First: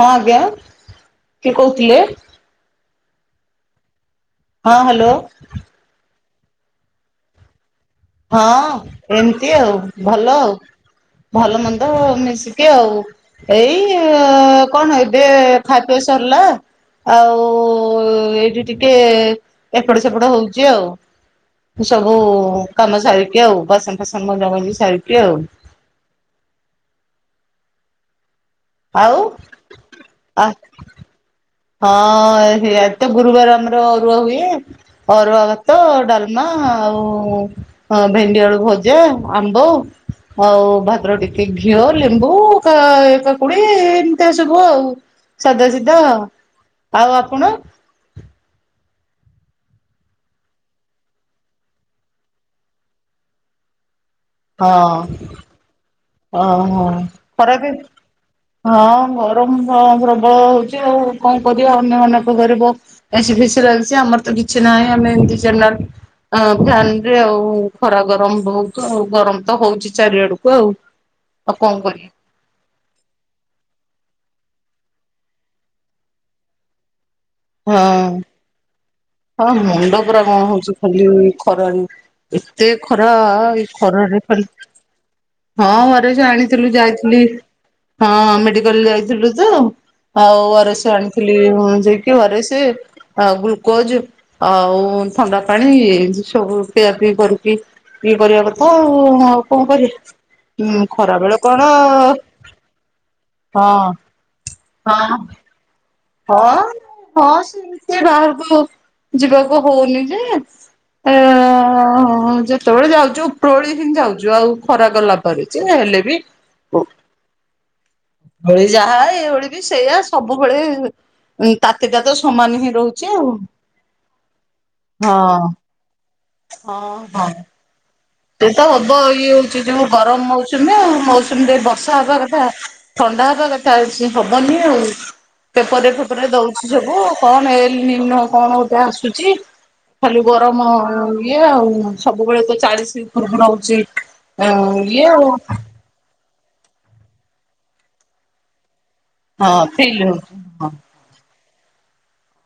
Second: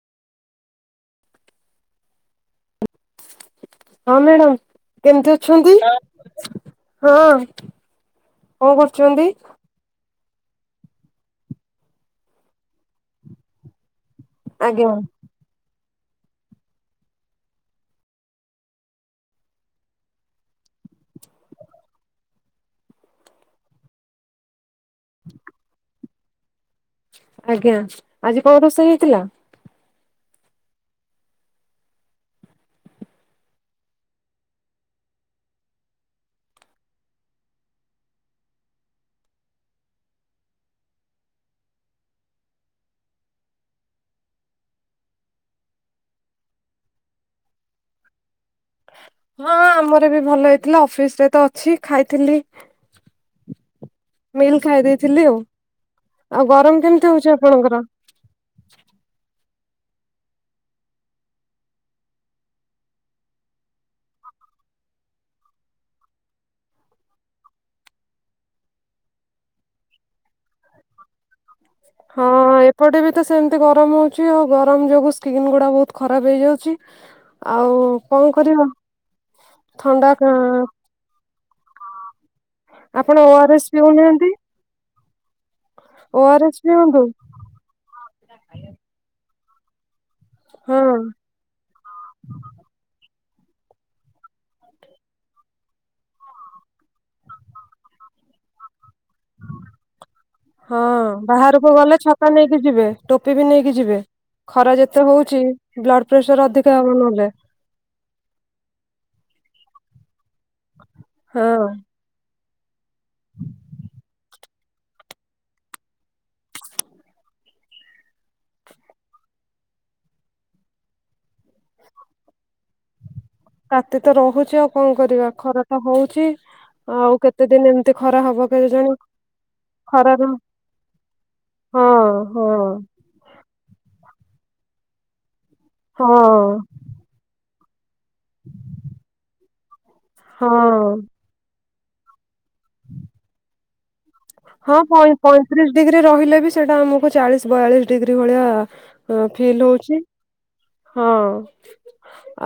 ହଁ ଆଜ୍ଞା କିଏ କହୁଥିଲେ? ହଁ ମ୍ୟାଡ଼ାମ ହଁ ହ୍ୟାଲୋ କେମିତି ଅଛନ୍ତି ହଁ। ହଁ କଣ କରୁଛନ୍ତି? ଏମିତି ଆଉ। ଭଲ ଆଉ ଭଲ ମନ୍ଦ ମିଶିକି ଆଉ। ଏଇ ଆଜ୍ଞା କଣ ଏବେ ଖା ପିଅ ସରିଲା। ଆଉ ଏଇଠି ଟିକେ ଏପଟ ସେପଟ ହଉଛି ଆଉ। ସବୁ କାମ ସାରିକି ଆଉ ବାସନ ଫାସନ ମଜା ମଜିକି ସାରିକି ଆଉ। ଆଜ୍ଞା ଆଜି କଣ ରୋଷେଇ ଆଉ ହୋଇଥିଲା? ଆ ହଁ ସେଇଆଡେ ତ ଗୁରୁବାର ଆମର ଅରୁଆ ହୁଏ। ଅରୁଆ ଭାତ ଡାଲମା ଆଉ ହଁ ଭେଣ୍ଡିଆଳୁ ଭଜା ଆମ୍ବ ଆଉ ଭଦ୍ର ଟିକେ ଘିଅ ଲେମ୍ବୁ କା କାକୁଡି ଏମିତି ସବୁ ଆଉ। ସାଧାସିଧା ଆଉ। ଆଉ ଆପଣ? ହଁ ଆମର ବି ଭଲ ହେଇଥିଲା ଅଫିସରେ ତ ଅଛି ଖାଇଥିଲି। ମିଲ୍ ଖାଇ ହଁ ଦେଇଥିଲି ଆଉ। ଆଉ ଗରମ ଓହୋ କେମିତି ହଉଛି ଖରାବେ ଆପଣଙ୍କର? ହଁ ଗରମ ହଁ ପ୍ରବଳ ହଉଛି ଆଉ କଣ କରିବା ଅନ୍ୟମାନଙ୍କ ଘରେ ଏସି ଫେସି ଲାଗିଚି ଆମର ତ କିଛି ନାହିଁ ଆମେ ଏମତି ଜେନେରାଲ ଆ ଫ୍ୟାନରେ ଆଉ ଖରା ଗରମ ବହୁତ ଗରମ ତ ହଉଛି ଚାରିଆଡକୁ ଆଉ। ଆଉ କଣ କରି ହଁ ଏପଟେ ତ ବି ସେମିତି ଗରମ ହେଉଛି ଆଉ ଗରମ ଯୋଗୁଁ ସ୍କିନ୍ ଗୁଡ଼ା ବହୁତ ଖରାପ ହେଇଯାଉଛି। ଆଉ ହଁ କଣ କରିବା ହଁ ମୁଣ୍ଡ ଥଣ୍ଡା ପୁରା କାଁ କଣ ହଉଛି ଖାଲି ଏ ଖରାରେ ଏତେ ଖରା ଆପଣ ଓ ଆର ଏଇ ଏସ୍ ଖରାରେ ପିଉନାହାନ୍ତି ଖାଲି ହଁ ଘରେ ଓ ଆର ଏସ୍ ଜାଣିଥିଲୁ ପିଅନ୍ତୁ ଯାଇଥିଲି। ହଁ ମେଡିକାଲ ଯାଇଥିଲୁ ତ ଆଉ ୱାରେସ ହଁ। ଆଣିଥିଲି ଯାଇକି। ଘରେ ସେ ଗ୍ଲୁକୋଜ। ଆଉ ଥଣ୍ଡା ପାଣି ସବୁ ପିଆ ପିଇ କରିକି। ଇଏ କରିବା କଥା ଆଉ କଣ କରିବି। ହଁ ବାହାରକୁ ଗଲେ ଛତା ନେଇକି ଯିବେ ଟୋପି ବି ନେଇକି ହଁ ଯିବେ। ଖରା ଯେତେ ହଁ ହଉଛି ବ୍ଲଡ଼ ହଁ ହଁ ସେମିତି ବାହାରକୁ ଯିବାକୁ ହଉନି ଯେ ହଁ ସେତେବେଳେ ଯାଉଛୁ ଉପରଳି ହିଁ ଯାଉଛୁ ଆଉ ଖରାପରେ ଯେ ହେଲେ ବି ଓଳି ଯାହା ଏଇଓଳି ବି ସେଇଆ ସବୁବେଳେ ଉ ତାତିଟା ତ ସମାନ ହିଁ ରହୁଛି ଆଉ ରାତି ତ ରହୁଛି ଆଉ କଣ କରିବା ହଁ ଖରା ତ ହଉଛି ହଁ ଆଉ ହଁ। କେତେ ଦିନ ଏମିତି ଖରା ସେ ତ କେଜାଣି ହବ ଇଏ ହଉଛି ଯୋଉ ଖରାର ଗରମ ମୌସୁମୀ ଆଉ ମୌସୁମୀ ଟ ହଁ ବର୍ଷା ହବା କଥା। ହଁ ଥଣ୍ଡା ହେବା କଥା ଅଛି ହବନି ଆଉ ପେପରେ ହଁ ଫେପରେ ଦଉଛି ସବୁ କଣ ଏ ଏଲନିନୋ କଣ ଗୋଟେ ଆସୁଛି ଖାଲି ଗରମ ହଁ ଇଏ ଆଉ ସବୁବେଳେ ଚାଳିଶି ଉପରକୁ ରହୁଛି ଆ ହଁ ଇଏ ପଇଁ ଆଉ ପଇଁତିରିଶ ଡିଗ୍ରୀ ରହିଲେ ବି ସେଟା ଆମକୁ ଚାଳିଶି ବୟାଳିଶି ଡିଗ୍ରୀ ଭଳିଆ ଫିଲ୍ ହଉଛି। ହଁ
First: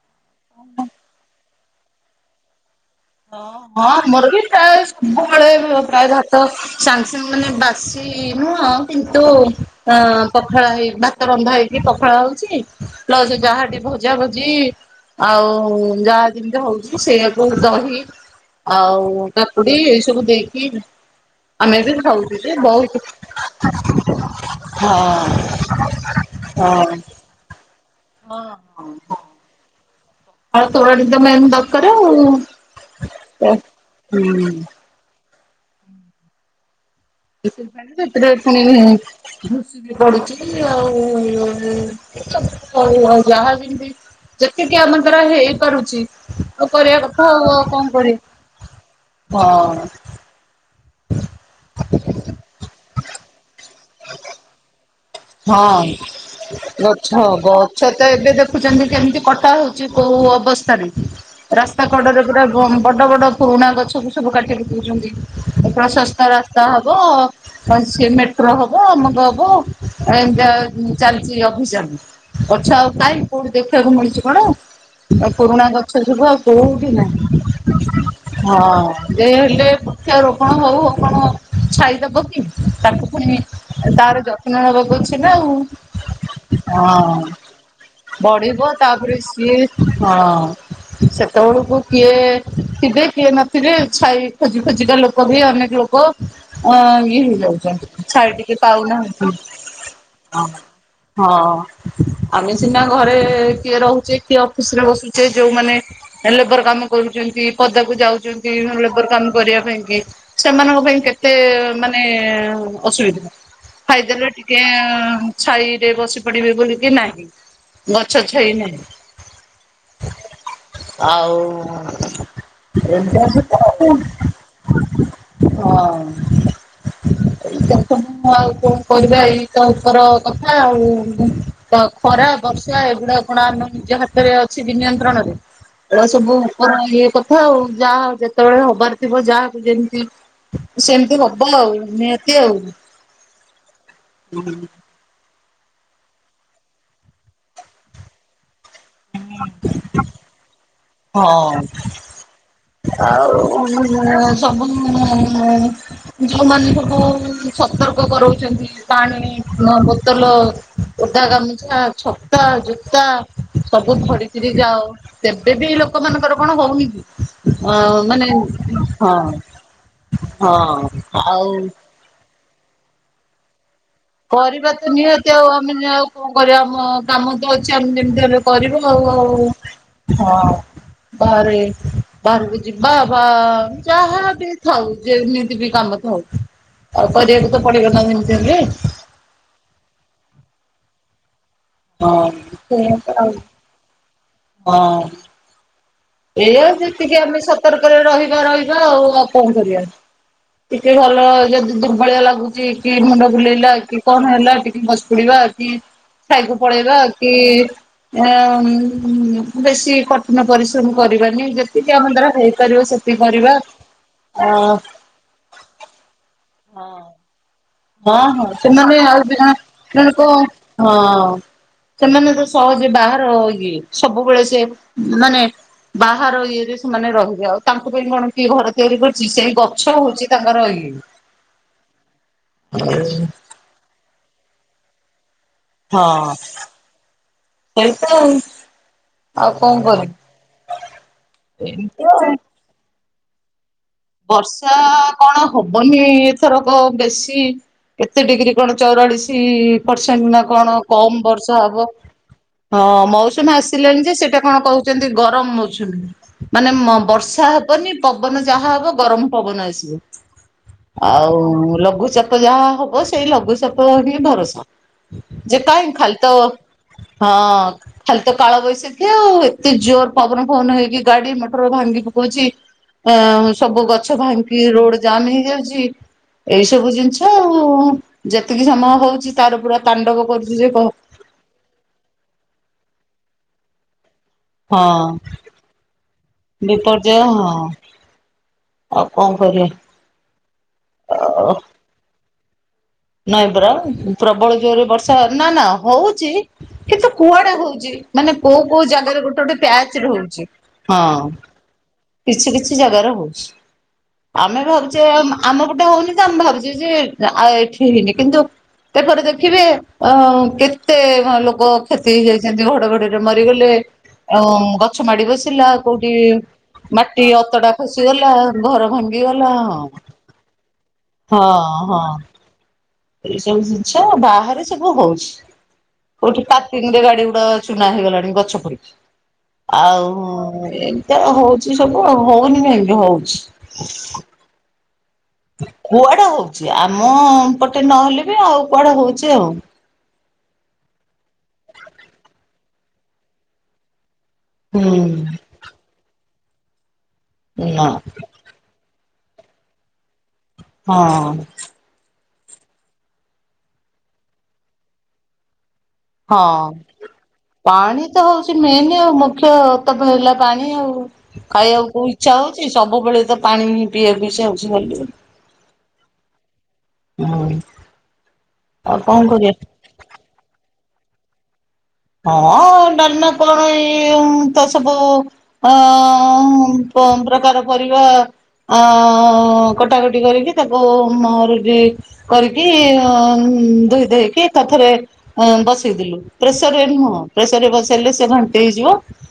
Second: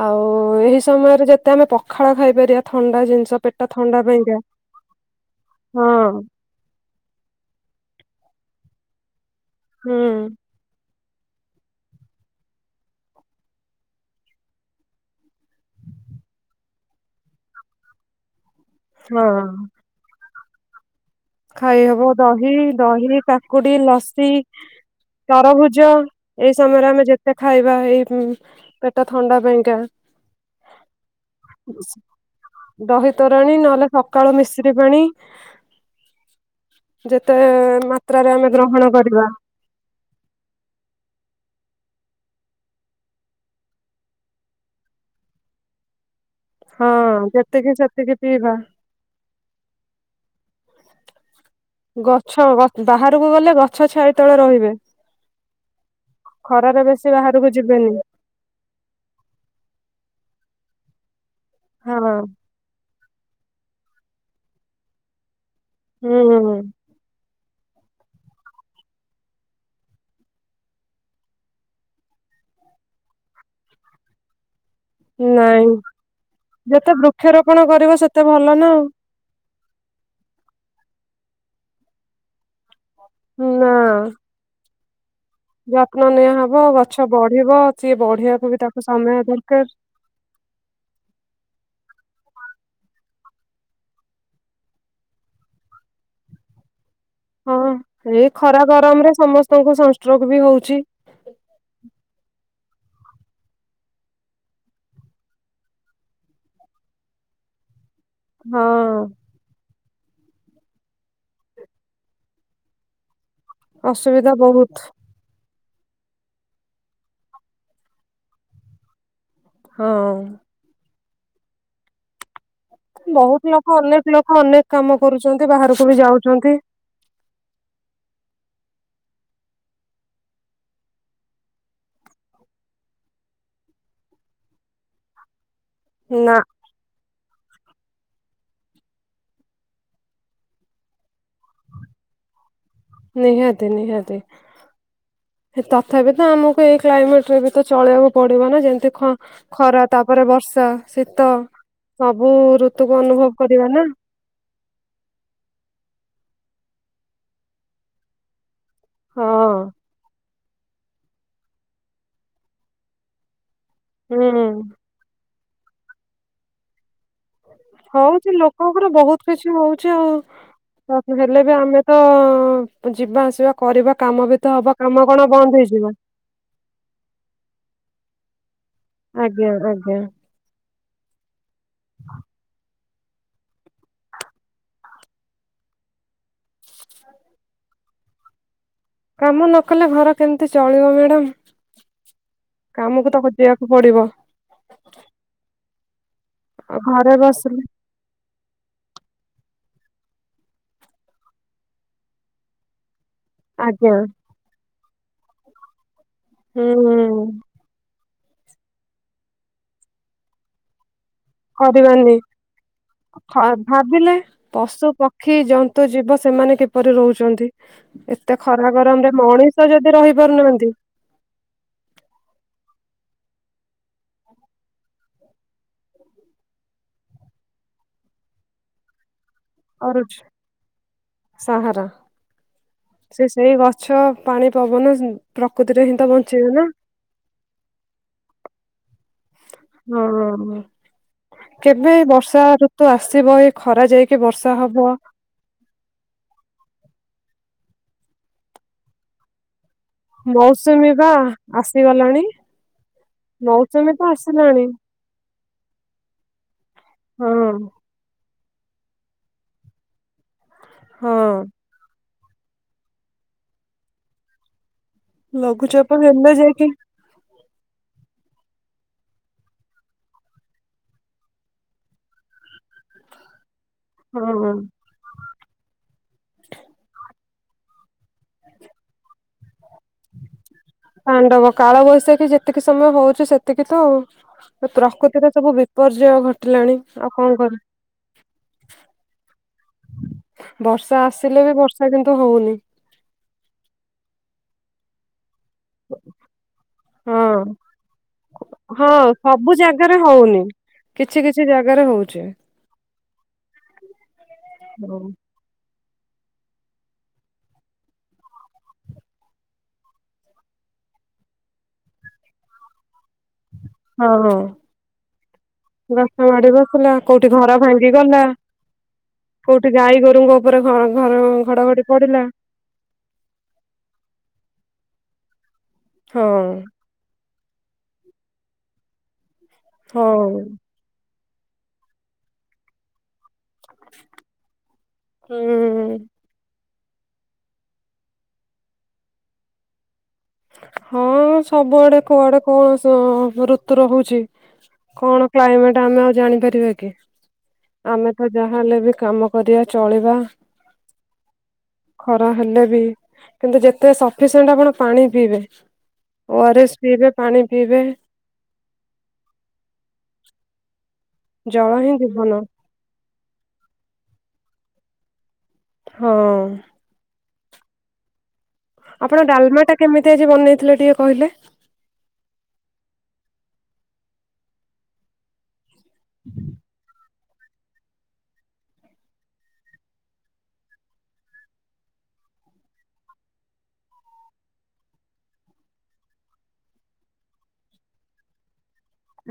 ଆଉ ଏହି ସମୟରେ ଯେତେ ଆମେ ପଖାଳ ଖାଇପାରିବା। ଥଣ୍ଡା ଜିନି ହ ହଁ ଆମର ବି ପ୍ରାୟ ସବୁବେଳେ ପ୍ରାୟ ହଁ ଭାତ। ସାଙ୍ଗେ ସାଙ୍ଗେ ମାନେ ବାସି ନୁହଁ କିନ୍ତୁ ଅ ହୁଁ ପଖଳା ହେଇ ଭାତ ବନ୍ଧା ହେଇକି ପଖାଳ ହଉଛି ପ୍ଲସ ଯାହା ଭଜା ଭଜି। ଆଉ ଯାହା ଯେମିତି ହଉଛି ସେଇଆକୁ ଦହି। ଆଉ ହଁ। କାକୁଡି ଏଇ ସବୁ ଦେଇକି ଆମେ ବି ଖାଇହବ ଖାଉଛୁ ଦହି ଯେ ବହୁତ ଦହି କାକୁଡି ଲସି ହଁ ତରଭୁଜ ଏଇ ସମୟରେ ହଁ ଆମେ ଯେ ସେ ଖାଇବା ଏଇ ହଁ ହଁ ପେଟ ଥଣ୍ଡା ପାଇଁକା। ଆଉ ତୋରାଣି ତ ମେନ୍ ଦରକାର ଆଉ ଦହି ତୋରାଣି ନହେଲେ ସକାଳୁ ହୁଁ। ମିଶ୍ରି ପାଣି। ଯେତେ [unintelligible] ସେତିରେ ମାତ୍ରାରେ ଆମେ ପୁଣି ଗ୍ରହଣ କରିବା ବି ପଡୁଛି ଆଉ [unintelligible] ଆଉ ଯାହା ବି ଯେତିକି ଆମ ଦ୍ୱାରା ହେଇପାରୁଛି। ହଁ କରିବା କଥା ଆଉ ଯେତିକି କଣ ସେତିକି ପିଇବା କରିବି ହଁ। ଗଛ ବାହାରକୁ ଗଲେ ଗଛ ଛାଇ ତଳେ ରହିବେ। ହଁ ଖରାରେ ବେଶୀ ଗଛ ଗ ବାହାରକୁ ଗଛ ଯିବେନି ତ ଏବେ ଦେଖୁଛନ୍ତି କେମିତି କଟା ହଉଛି କୋଉ ଅବସ୍ଥାରେ। ରାସ୍ତା ହଁ କଡରେ ପୁରା ବଡ ବଡ ପୁରୁଣା ଗଛକୁ ସବୁ କାଟିକି ଦଉଛନ୍ତି ପ୍ରଶସ୍ତ ହୁଁ ରାସ୍ତା ହବ। ସିମେଟ୍ରୋ ହବ ଅମକ ହବ। ଏ ଚାଲିଛି ଅଭିଯାନ। ଗଛ ଆଉ କାଇଁ କୋଉଠି ଦେଖିବାକୁ ମିଳୁଛି କଣ? ଏ ପୁରୁଣା ନାଇଁ ଗଛ ସବୁ ଆଉ କୋଉଠି ଯେତେ ନାହିଁ। ବୃକ୍ଷରୋପଣ କରିବ ସେତେ ଭଲ ନା ଆଉ ଯେ ହେଲେ ବୃକ୍ଷରୋପଣ ହଉ ହଉ କଣ ଛାଇଦବ କି? ତାକୁ ପୁଣି ନା ତାର ଯତ୍ନ ନବାକୁ [unintelligible] ଅଛି ନା ଆଉ। ଯତ୍ନ ନିଆହବ ହଁ ଗଛ ବଢିବ ସିଏ ବଢିବାକୁ ବି ବଢିବ ତାକୁ ସମୟ ତାପରେ ସିଏ ଦରକାର ହଁ। ସେତେବେଳକୁ କିଏ ଥିବେ କିଏ ନଥିବେ? ଛାଇ ଖୋଜି ଖୋଜି ବି ଲୋକ ବି ଅନେକ ଲୋକ ଅ ଇଏ ହଁ ହେଇଯାଉଛନ୍ତି। ଏଇ ଛାଇ ଟିକେ ଖରା ଗରମରେ ପାଉନାହାନ୍ତି। ସମସ୍ତଙ୍କୁ ସଂଷ୍ଟ୍ରୋକ ବି ହଉଛି। ହଁ ଆମେ ସିନା ଘରେ କିଏ ରହୁଛେ କିଏ ଅଫିସ ରେ ବସୁଛେ। ଯୋଉମାନେ ଲେବର କାମ କରୁଛନ୍ତି ପଦାକୁ ଯାଉଛନ୍ତି। ହଁ। ଲେବର କାମ କରିବା ପାଇଁ କି ସେମାନଙ୍କ ପାଇଁ କେତେ ମାନେ ଅସୁବିଧା। ଖାଇଦେଲେ ଅସୁବିଧା ଟିକେ ବହୁତ ଛାଇରେ ବସି ପଡିବେ ବୋଲିକି ନାହିଁ। ଗଛ ଛାଇ ନାହିଁ। ହଁ। ଆଉ ଏମିତି ବହୁତୁ ହଁ ଲୋକ ମୁଁ ଅନେକ ଲୋକ ଅନେକ କାମ କରୁଛନ୍ତି। ବାହାରକୁ ବି ଯାଉଛନ୍ତି। [unintelligible] ମୁ ଆଉ କଣ କରିବା ଏଇତ ଉପର କଥା ଆଉ। ଖରା ବର୍ଷା ଏଗୁଡା କଣ ଆମ ନିଜ ହାତରେ ଅଛି କି ହ ବିନିୟନ୍ତ୍ରଣରେ? ଏ ସବୁ ଉପର ଇଏ କଥା ଆଉ। ଯାହା ଯେତେବେଳେ ହବାର ଥିବ ଯାହାବ ଯେମିତି ସେମିତି ହବ ଆଉ ନିହାତି ଆଉ। ନିହାତି ନିହାତି। ହୁଁ ହୁଁ। ତଥାପି ତ ଆମକୁ ଏଇ କ୍ଲାଇମେଟ ରେ ବି ତ ଚଳେଇକୁ ପଡିବ ନା। ଯେମ ଖରା ତାପରେ ବର୍ଷା ଶୀତ ହଁ। ସବୁ ଋତୁକୁ ଅନୁଭବ ଆଉ କରିବା ନା ସବୁ ଯୋଉମାନେ ସବୁ ସତର୍କ କରାଉଛନ୍ତି। ପାଣି ହଁ ନ ବୋତଲ ଓଦା ଗାମୁଛା ଛତା ଜୋତା। ସବୁ ହୁଁ। ଧରିକିରି ଯାଉ। ତେବେ ବି ଏଇ ଲୋକମାନଙ୍କର କଣ ହଉନି କି? ଅ ମାନେ ହଉଛି ଲୋକଙ୍କର ବହୁତ ହଁ କିଛି ହଉଛି ହଁ ଆଉ। ହେଲେ ଆଉ ବି ଆମେ ତ ଯିବା ଆସିବା କରିବା କାମ ଭି ତ କରିବା ହବ କାମ ନିହାତି କଣ ଆଉ ବନ୍ଦ ଆମେ ହେଇଯିବ? ଆଉ କଣ କରିବା ଆମ କାମ ତ ଅଛି ଆମେ ଯେମିତି ହେଲେ କରିବୁ ଆଉ ଆଉ। ଆଜ୍ଞା ଆଜ୍ଞା ବାହାରେ ବାହାରକୁ ଯି ବା ବା ଯାହା ବି ଥାଉ ଯେମିତି ବି କାମ ଥାଉ। ଆଉ କରିବାକୁ ତ ପଡ଼ିବନା ଯେମିତି ହେଲେ। କାମ ନ କଲେ ଘର କେମିତି ଚଳିବ ମ୍ୟାଡାମ? ହଁ ସେଇଆ କାମକୁ ତ ଆଉ। ଦିିବା ପଡିବ। ହଁ। ଏୟା ଆଉ ଘରେ ଯେତିକି ଆମେ ବସିଲେ ସତର୍କରେ ରହିବା ରହିବା ଆଉ। ଆଉ କଣ କରିବା? ଟିକେ ଭଲ ଯଦି ଦୁର୍ବଳିଆ ଲାଗୁଚି କି ମୁଣ୍ଡ ବୁଲେଇଲା ଆଜ୍ଞା କି କଣ ହେଲା ଟିକେ ବସି ପଡିବା କି ଛାଇ କୁ ହୁଁ ପଳେଇବା। ହୁଁ। କି ଅନ୍ ବେଶୀ କଠିନ ପରିଶ୍ରମ କରିବା ମାନ ଯେତିକି ଆମ କରିବାନି ଦ୍ୱାରା ହେଇପାରିବ ସେତିକି କରିବା ଆଉ ଖି ଜନ୍ତୁ ଜୀବ ସେମାନେ କିପରି ରହୁଚନ୍ତି? ହଁ ହଁ ସେମାନେ ଆଉ ବିନା ଯଦି ନେ ରହି କଣ ପାରୁନାହାନ୍ତି ହଁ। ସେମାନେଙ୍କ ସହଜେ ବାହାର ଇଏ ସବୁବେଳେ ସେ ମାନେ ବାହାର ଇଏ ରେ ସେମାନେ ରହିବ। ଆଉ ତାଙ୍କ ପାଇଁ କଣ କିଏ ଘର ତିଆରି କରୁଚି ସେ ଗ ସଲ ହଉଚି ତାଙ୍କର ଇଏ। ସହର। ସେ ସେଇ ଗଛ ପାଣି ପବନ ସେନ୍ ହଁ ସେଇ ତ। ହ କେବେ ଏମିତି ଆଉ। ବର୍ଷା ଋତୁ ଆସିବ ଏଇ ଖରା ଯାଇ ବର୍ଷା କଣ ହବନି ଏଥରକ ବେଶୀ। କେତେ ଡିଗ୍ରୀ କଣ ଚଉରାଳିସି ପରସେଣ୍ଟ ନା କଣ ମୌସୁମୀ ବା କମ ବର୍ଷ ହବ। ଆସିଗଲାଣି ହଁ ମୌସୁମୀ ଆସିଲାଣି ତ ଯେ ସେଟା କଣ ଆସିଲାଣି କହୁ ଯେମିତି ଗରମ ହଉଚନ୍ତି ମାନେ ମ ହଁ ବର୍ଷା ହବନି ପବନ ଯାହା ହବ ଗରମ ପବନ ଆସିବ ହଁ ଆଉ ଲଘୁଚାପ ଯାହା ହବ ସେଇ ଲଘୁଚପ ହିଁ ଭରସା ଯେ କାହି ଲଘୁଚାପ ଖାଲ ତ ହେଲେ ହଁ। ଯାଇକି ଖାଲି ତ କାଳବୈଶାଖି ଆଉ ଏତେ ଜୋର ପବନ ପବନ ହେଇକି ଗାଡି ମଟର ଭାଙ୍ଗି ପକଉଚି। ଅ ସବୁ ଗଛ ହଁ ଭାଙ୍ଗି ରୋଡ ଜାମ ହେଇଯାଉଚି। ଏଇ ସବୁ ଜିନିଷ ଆଉ ଯେତିକି ସମୟ ହଉଚି ତାର ପୁରା ତାଣ୍ଡବ କରୁଚି ଯେ ତାଣ୍ଡବ କାଳବୈଶାଖୀ ଯେତିକି ସମୟ ହଉଚି ସେତିକି ତ ଆଉ। ତ ହଁ ପ୍ରକୃତିରେ ସବୁ ବିପର୍ଯ୍ୟୟ ଘଟିଲାଣି ଆଉ ବିପର୍ଯ୍ୟୟ କଣ କରି ହଁ। ଆଉ କଣ କରିବା ବର୍ଷା ଆସିଲେ ବି ବର୍ଷା କିନ୍ତୁ ହଉନି। ନାଇ ପରା ପ୍ରବଳ ଜୋରେ ବର୍ଷା ନା ନା ହଉଚି କିନ୍ତୁ ହଁ କୁଆଡେ ହଉଚି ମାନେ କୋଉ କୋଉ ହଁ ଜାଗାରେ ଗୋଟେ ସବୁ ଗୋଟେ ଜାଗାରେ ପ୍ୟାଚ ହଉନି। ରହୁଚି। କିଛି କିଛି ଜାଗାର କିଛି କିଛି ଜାଗାରେ ହଉଚି। ଆମେ ହଁ ଭାବୁଚେ ଆ -ଆମ ପଟେ ହଉନି ତ ଆମେ ଭାବୁଚେ ଯେ ଆ ଏଠି ହେଇନି କିନ୍ତୁ ସେପଟେ ଦେଖିବେ ଅ କେତେ କଣ ଲୋକ କ୍ଷତି ହେଇଯାଇଚନ୍ତି ଘଡଘଡି ଯୋଉ ମରିଗଲେ ହଁ ଆଉ ଗଛ ମାଡି ବସିଲା ଗଛ କୋଉଠି ମାଡି ବସିଲା ମାଟି କୋଉଠି ଘର ଅତଡ଼ା ଭାଙ୍ଗି ଗଲା। ଖସିଗଲା। ଘର ଭାଙ୍ଗିଗଲା କୋଉଠି ଗାଈ ଗୋରୁଙ୍କ ଉପରେ ଘ ଘର ହଁ ଘଡଘଡି ହଁ। ପଡିଲା ଏଇ ସବୁ ଜିନିଷ ବାହାରେ ସବୁ ହଉଚି ହଁ କୋଉଠି ପାପି କିଣ୍ଡ ଗାଡି ଗୁଡା ଚୁନା ହେଇଗଲାଣି ଗଛ ପଡିକି। ହଁ ଆଉ ଏମି ତୀ ହଉଚି ସବୁ ଆଉ ହଉନି କାଇଁକ ହଉଚି। ହୁଁ। କୁଆଡେ ହଉଚି ଆମ ପଟେ ନହେଲେ ବି ଆଉ କୁଆଡେ ହଉଚି ଆଉ। ହଁ ସବୁଆଡେ କୁଆଡେ କଣ ସ ଋତୁର ହଉଚି। ହୁଁ କଣ କ୍ଲାଇମେଟ ଆମେ ଆଉ ଜାଣିପାରିବା କି ନା ଆମେ ତ ଯାହା ହେଲେ ବି କାମ କରିବା ଚଳିବା। ହଁ। ଖରା ହେଲେ ବି କିନ୍ତୁ ଯେତେ ସଫିସେଣ୍ଟ ଆପଣ ପାଣି ପିଇବେ। ଓ ଆର୍ ହଁ। ଏସ୍ ପିଇବେ ପାଣି ପିଇବେ। ପାଣି ତ ହଉଚି ମେନେ ଆଉ ମୁଖ୍ୟ ତା ପାଇଁ ହେଲା ପାଣି ଆଉ ଜଳ ଖାଇଆକୁ ହିଁ କୋଉ ଇଚ୍ଛା ଜୀବନ ହଉ ଚି ସବୁବେଳେ ତ ପାଣି ଉଁ ପିଇଆକୁ ଇଚ୍ଛା ହଉଚି ଖାଲି। ହଁ। ଅଁ ଆପଣ ଡାଲମାଟା କେମିତି ଆଜି ବନେଇଥିଲେ ଟିକେ କହିଲେ। ହଁ ଡାଲମା କଣ ଏଇ ଉଁ ତ ସବୁ ଅ [inaudible] ଉଁ କମ୍ ପ୍ରକାର ପରିବା ଆଁ କଟାକଟି କରିକି ତାକୁ ମ [unintelligible] କରିକି ଅଁ ଉଁ ଧୋଇ ଧାଇକି ଏକାଥରେ ଆଁ ବସେଇଦେଲୁ ପ୍ରେସ୍ ତରରେ ନୁହଁ ପ୍ରେସରରେ ବସଇଲେ ସିଏ ଘାଣ୍ଟି ହେଇଯିବ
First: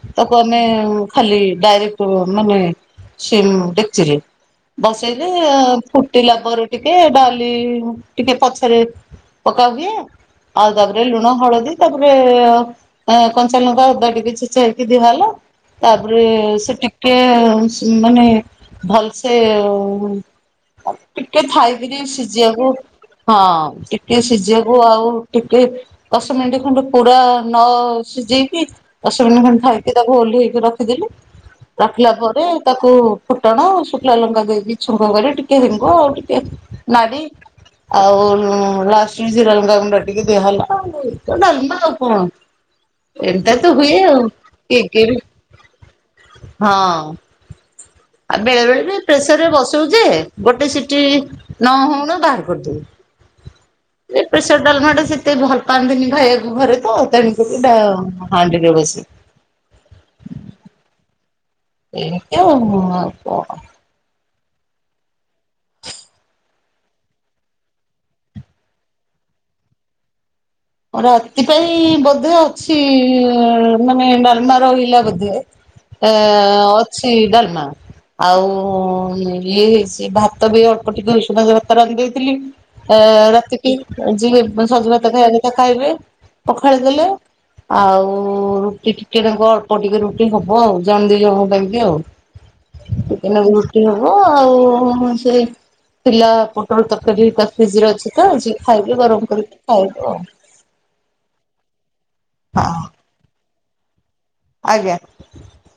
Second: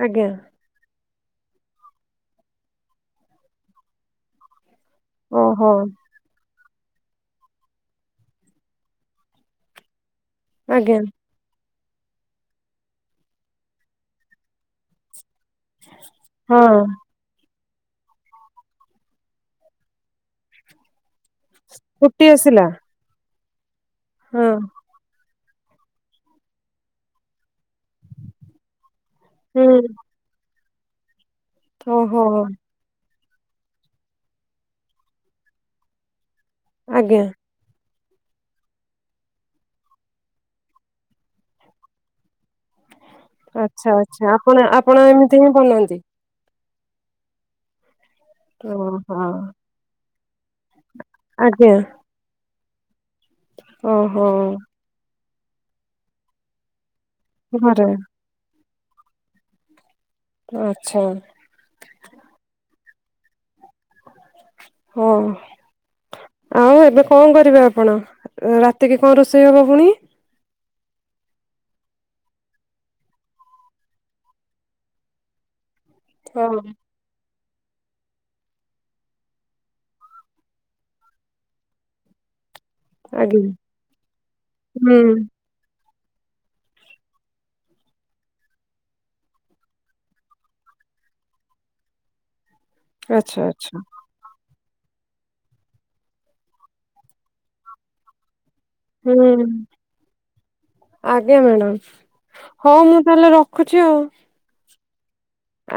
ଆଜ୍ଞା ତାକୁ ଆମେ ଉଁ ଖାଲି ଡାଇରେକ୍ଟ ମାନେ ସିମ୍ ଡେକ୍ଚିରେ ବସେଇଲେ ଓହୋ ଆଁ ଫୁଟ୍ ଟିଲା ପରେ ଟିକେ ଡାଲି ଟିକେ ପଛରେ ପକା ହୁଏ। ଆଉ ଆଜ୍ଞା ତାପରେ ଲୁଣ ହଳଦୀ ରେ ଅ ଆଁ କଞ୍ଚାଲଙ୍କା ଅଦା ଟିକେ ଛେଚା ହେଇକି ଦିଆ ହେଲା। ତାପରେ ସେ ହଁ ଟିକେ ଉଁ ସ୍ ମାନେ ଭଲ ସେ ଉଁ ଆଉ ଟିକେ ଥାଇକିରି ଫୁଟି ଆସିଲା ସିଜିଆକୁ ହଁ ଟିକେ ହଁ ସିଝିଆକୁ ଆଉ ଟିକେ ଦଶ ମିଣ୍ଟି ଖଣ୍ଡେ ପୁରା ନ ସିଜେଇକି ଦଶ ମିଣ୍ଟି ଖଣ୍ଡେ ହୁଁ ଥାଇକି ତାକୁ ଓଲ୍ହେଇକି ରଖିଦେଲି। ରଖିଲା ଓହୋ ପରେ ତାକୁ ଫୁଟଣ ଶୁଖିଲା ଲଙ୍କା ଦେଇକି ଛୁଙ୍ଗ କରି ଟିକେ ହେଙ୍ଗୁ ଆଉ ଟିକେ ଆଜ୍ଞା ନାଡି ଆଉ ଉଁ ଲାଷ୍ଟଙ୍କୁ ଜିରା ଲଙ୍କା ଗୁଣ୍ଡ ଟିକେ ଦିଆ ହେଲା ଆଉ ଏଇ ତ ଡାଲମା ଆଉ କଣ ଏନ୍ତା ତ ଆଚ୍ଛା ହୁଏ ଆଉ ଆଚ୍ଛା ଆପଣ ଆପଣ ଏମିତି ହିଁ ବନାନ୍ତି। [unintelligible] ହଁ। ଆ ବେଳେ ବେଳେ ଓହୋ ବି ପ୍ରେସରରେ ବସଉ ଯେ ଗୋଟେ ସିଟି ଆଜ୍ଞା ନ ହଉଣୁ ବାହାର କରିଦଉ। ଇଏ ଓହୋ ପ୍ରେସର ଡାଲମାଟା ସେତେ ଭଲ ପାଆନ୍ତିନି ଖାଇଆକୁ ଘରେ ତ ତେଣୁ ଘରେ [unintelligible] ହାଣ୍ଡିରେ ବସେ। ଆଚ୍ଛା। ଏମତି ଆଉ କଣ। ହଁ। ଆଉ ଏବେ କଁ କରିବେ ଆପଣ ଏଁ ରାତିକି କଁ ରୋଷେଇ ହବ ଫୁଣି? ରାତି ପାଇଁ ବୋଧେ ଅଛି ଉଁ ମାନେ ଡାଲମା ରହିଲା ବୋଧେ। ହଁ ଏଁ ଅଛି ଡାଲମା। ଆଉ ଉଁ ଇଏ ହେଇଚି ଭାତ ବି ଅଳ୍ପ ଟିକେ ଉଷୁନା ଭାତ ରାନ୍ଧି ଦେଇଥିଲି। ଏ ଆଜ୍ଞା ରାତିକି ଯିଏ ଉଁ ସଜ ହୁଁ ଭାତ ଖାଇବା କଥା ଖାଇବେ ପଖାଳି ଦେଲେ। ଆଉ ରୁଟି ଟିକେ ନାକୁ ଅଳ୍ପ ଟିକେ ରୁଟି ହବ ଆଉ ଜଣ ଦି ଜଣଙ୍କ ପାଇଁକି ଆଉ। [unintelligible] ଆଚ୍ଛା ଏଇନା କେ ଆଚ୍ଛା ରୁଟି ହବ। ହଁ ଆଉ ସେଇ ଥିଲା ପୋଟଳ ତରକାରୀ ତା ଫ୍ରିଜରେ ଅଛି ତ। ଖାଇବି ହୁଁ ଗରମ କରିକି ଖାଇବୁ ଆଉ। ଆଜ୍ଞା ମ୍ୟାଡ଼ାମ ହଁ ହଉ ମୁଁ ତାହେଲେ ରଖୁଛି ଆଉ। ଆଜ୍ଞା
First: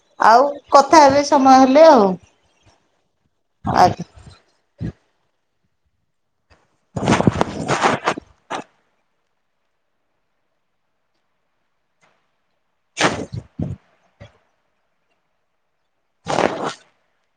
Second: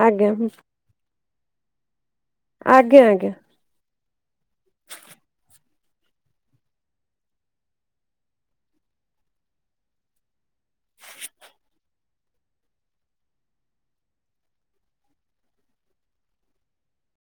ଆଜ୍ଞା ଆଉ କଥା ହେବେ ସମୟ ହେଲେ ଆଉ। ଆଜ୍ଞା, ଆଜ୍ଞା। ଆଗ୍ [inaudible] [inaudible] [inaudible] [inaudible]